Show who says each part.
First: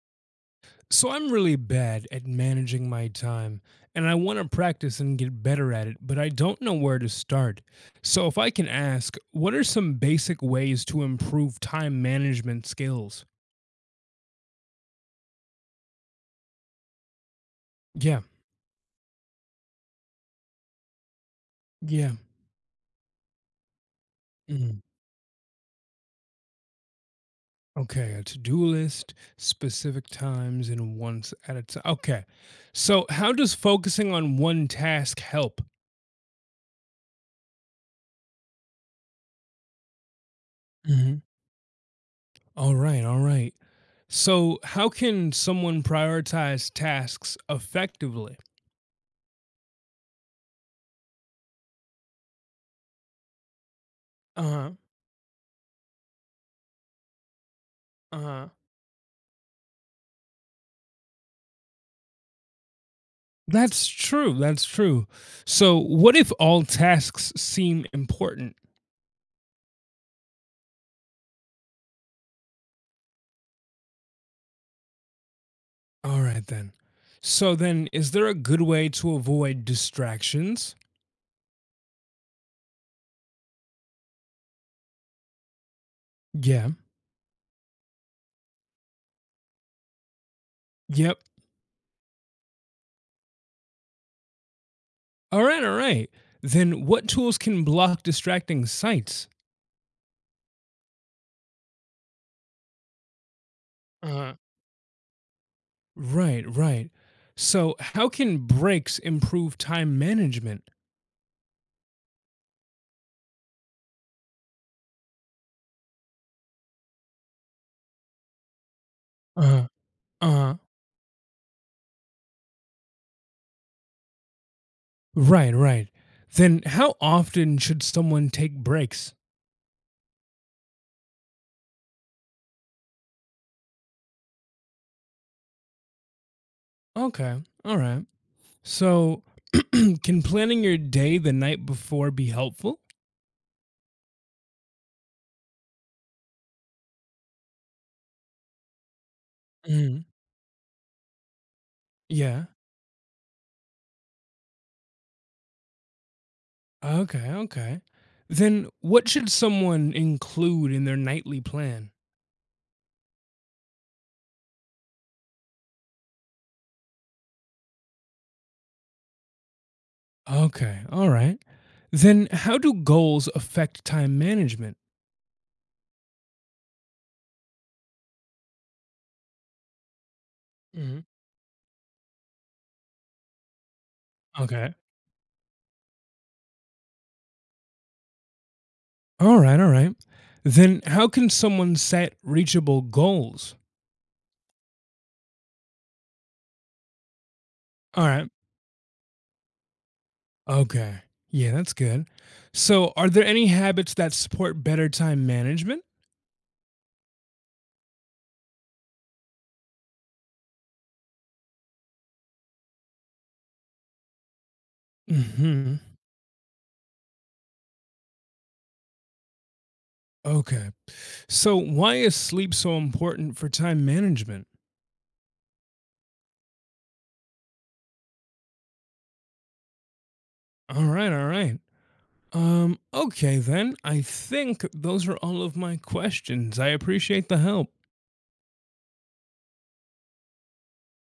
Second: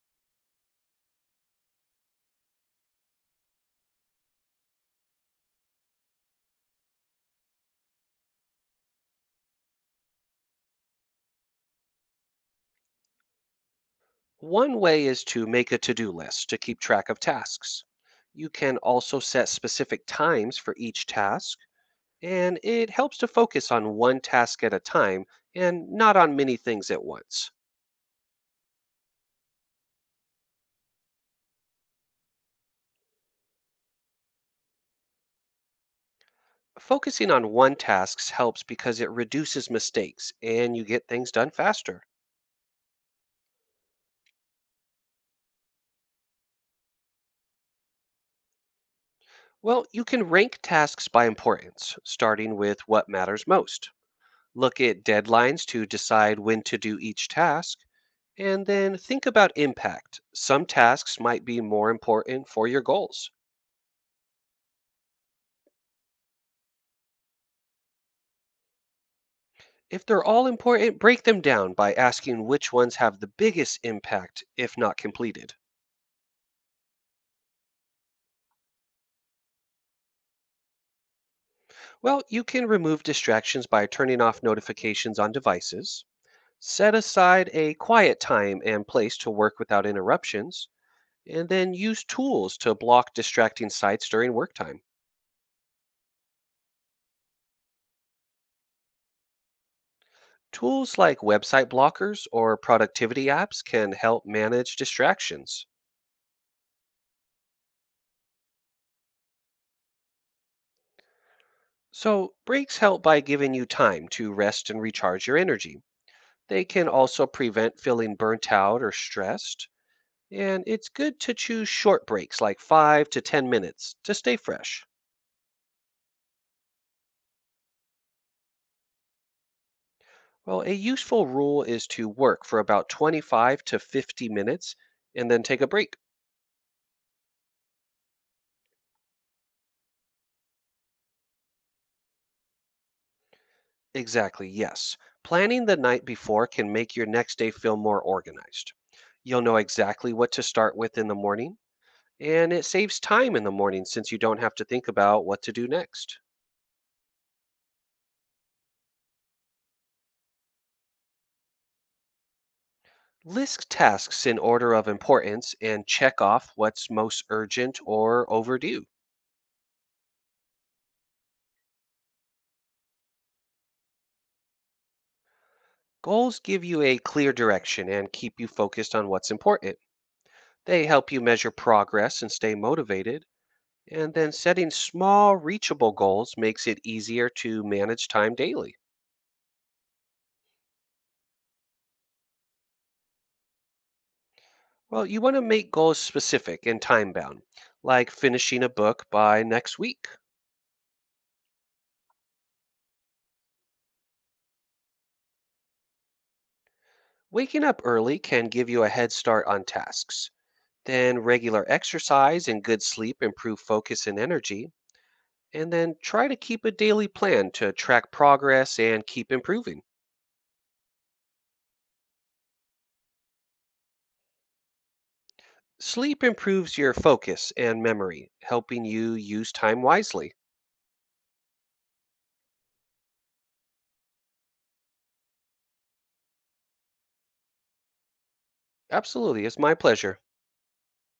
Speaker 1: So I'm really bad at managing my time, and I want to practice and get better at it, but I don't know where to start. So if I can ask, what are some basic ways to improve time management skills?
Speaker 2: One way is to make a to do list to keep track of tasks.
Speaker 1: Yeah,
Speaker 2: You can also set specific times for each task,
Speaker 1: yeah.
Speaker 2: and it helps to focus on one task at a
Speaker 1: mm,
Speaker 2: time and not on many things at once.
Speaker 1: Okay, a to-do list, specific times, and once at a time. Okay. So how does focusing on one task help?
Speaker 2: Focusing on one task helps because it reduces mistakes and you get
Speaker 1: Mhm.
Speaker 2: things done faster.
Speaker 1: All right, all right. So how can someone prioritize tasks effectively?
Speaker 2: Well, you can rank tasks by importance, starting with what matters most.
Speaker 1: Uh huh.
Speaker 2: Look at deadlines to decide when to do each task.
Speaker 1: Uh-huh.
Speaker 2: And then think about impact. Some tasks might be more important for your goals.
Speaker 1: That's true. That's true. So, what if all tasks seem important?
Speaker 2: If they're all important, break them down by asking which ones have the biggest impact if not completed.
Speaker 1: All right, then. So, then, is there a good way to avoid distractions?
Speaker 2: Well, you can remove distractions by turning off notifications on devices.
Speaker 1: Yeah.
Speaker 2: Set aside a quiet time and place to work without interruptions,
Speaker 1: Yep.
Speaker 2: and then use tools to block distracting sites during work time.
Speaker 1: All right. All right. Then, what tools can block distracting sites?
Speaker 2: Tools like website blockers or productivity apps can help
Speaker 1: Uh-huh.
Speaker 2: manage distractions.
Speaker 1: Right. Right. So, how can breaks improve time management?
Speaker 2: So, breaks help by giving you time to rest and recharge your energy. They can also prevent feeling burnt out or
Speaker 1: Uh-huh.
Speaker 2: stressed.
Speaker 1: Uh-huh.
Speaker 2: And it's good to choose short breaks, like five to 10 minutes, to stay fresh.
Speaker 1: Right. Right. Then, how often should someone take breaks?
Speaker 2: Well, a useful rule is to work for about 25 to 50 minutes and then take a break.
Speaker 1: Okay. All right. So, can planning your day the night before be helpful?
Speaker 2: Exactly, yes. Planning the night before can make your next day feel more organized. You'll know
Speaker 1: Mhm.
Speaker 2: exactly what to start with in the morning,
Speaker 1: Yeah.
Speaker 2: and it saves time in the morning since you don't have to think about what to do next.
Speaker 1: Okay, okay. Then what should someone include in their nightly plan?
Speaker 2: List tasks in order of importance and check off what's most urgent or overdue.
Speaker 1: Okay, all right. Then how do goals affect time management?
Speaker 2: Goals give you a clear direction and keep you focused on what's important. They
Speaker 1: Mhm.
Speaker 2: help you measure progress and stay motivated. And then setting
Speaker 1: Okay.
Speaker 2: small, reachable goals makes it easier to manage time daily.
Speaker 1: All right, all right. Then how can someone set reachable goals?
Speaker 2: Well, you want to make goals specific and time bound,
Speaker 1: All
Speaker 2: like
Speaker 1: right.
Speaker 2: finishing a book by next week.
Speaker 1: Okay. Yeah, that's good. So, are there any habits that support better time management?
Speaker 2: Waking up early can give you a head start on tasks. Then regular exercise and good sleep improve focus and energy. And
Speaker 1: Mhm.
Speaker 2: then try to keep a daily plan to track progress and keep improving.
Speaker 1: Okay. So, why is sleep so important for time management?
Speaker 2: Sleep improves your focus and memory, helping you use time wisely.
Speaker 1: All right, all right. Okay, then. I think those are all of my questions. I appreciate the help.
Speaker 2: Absolutely, it's my pleasure.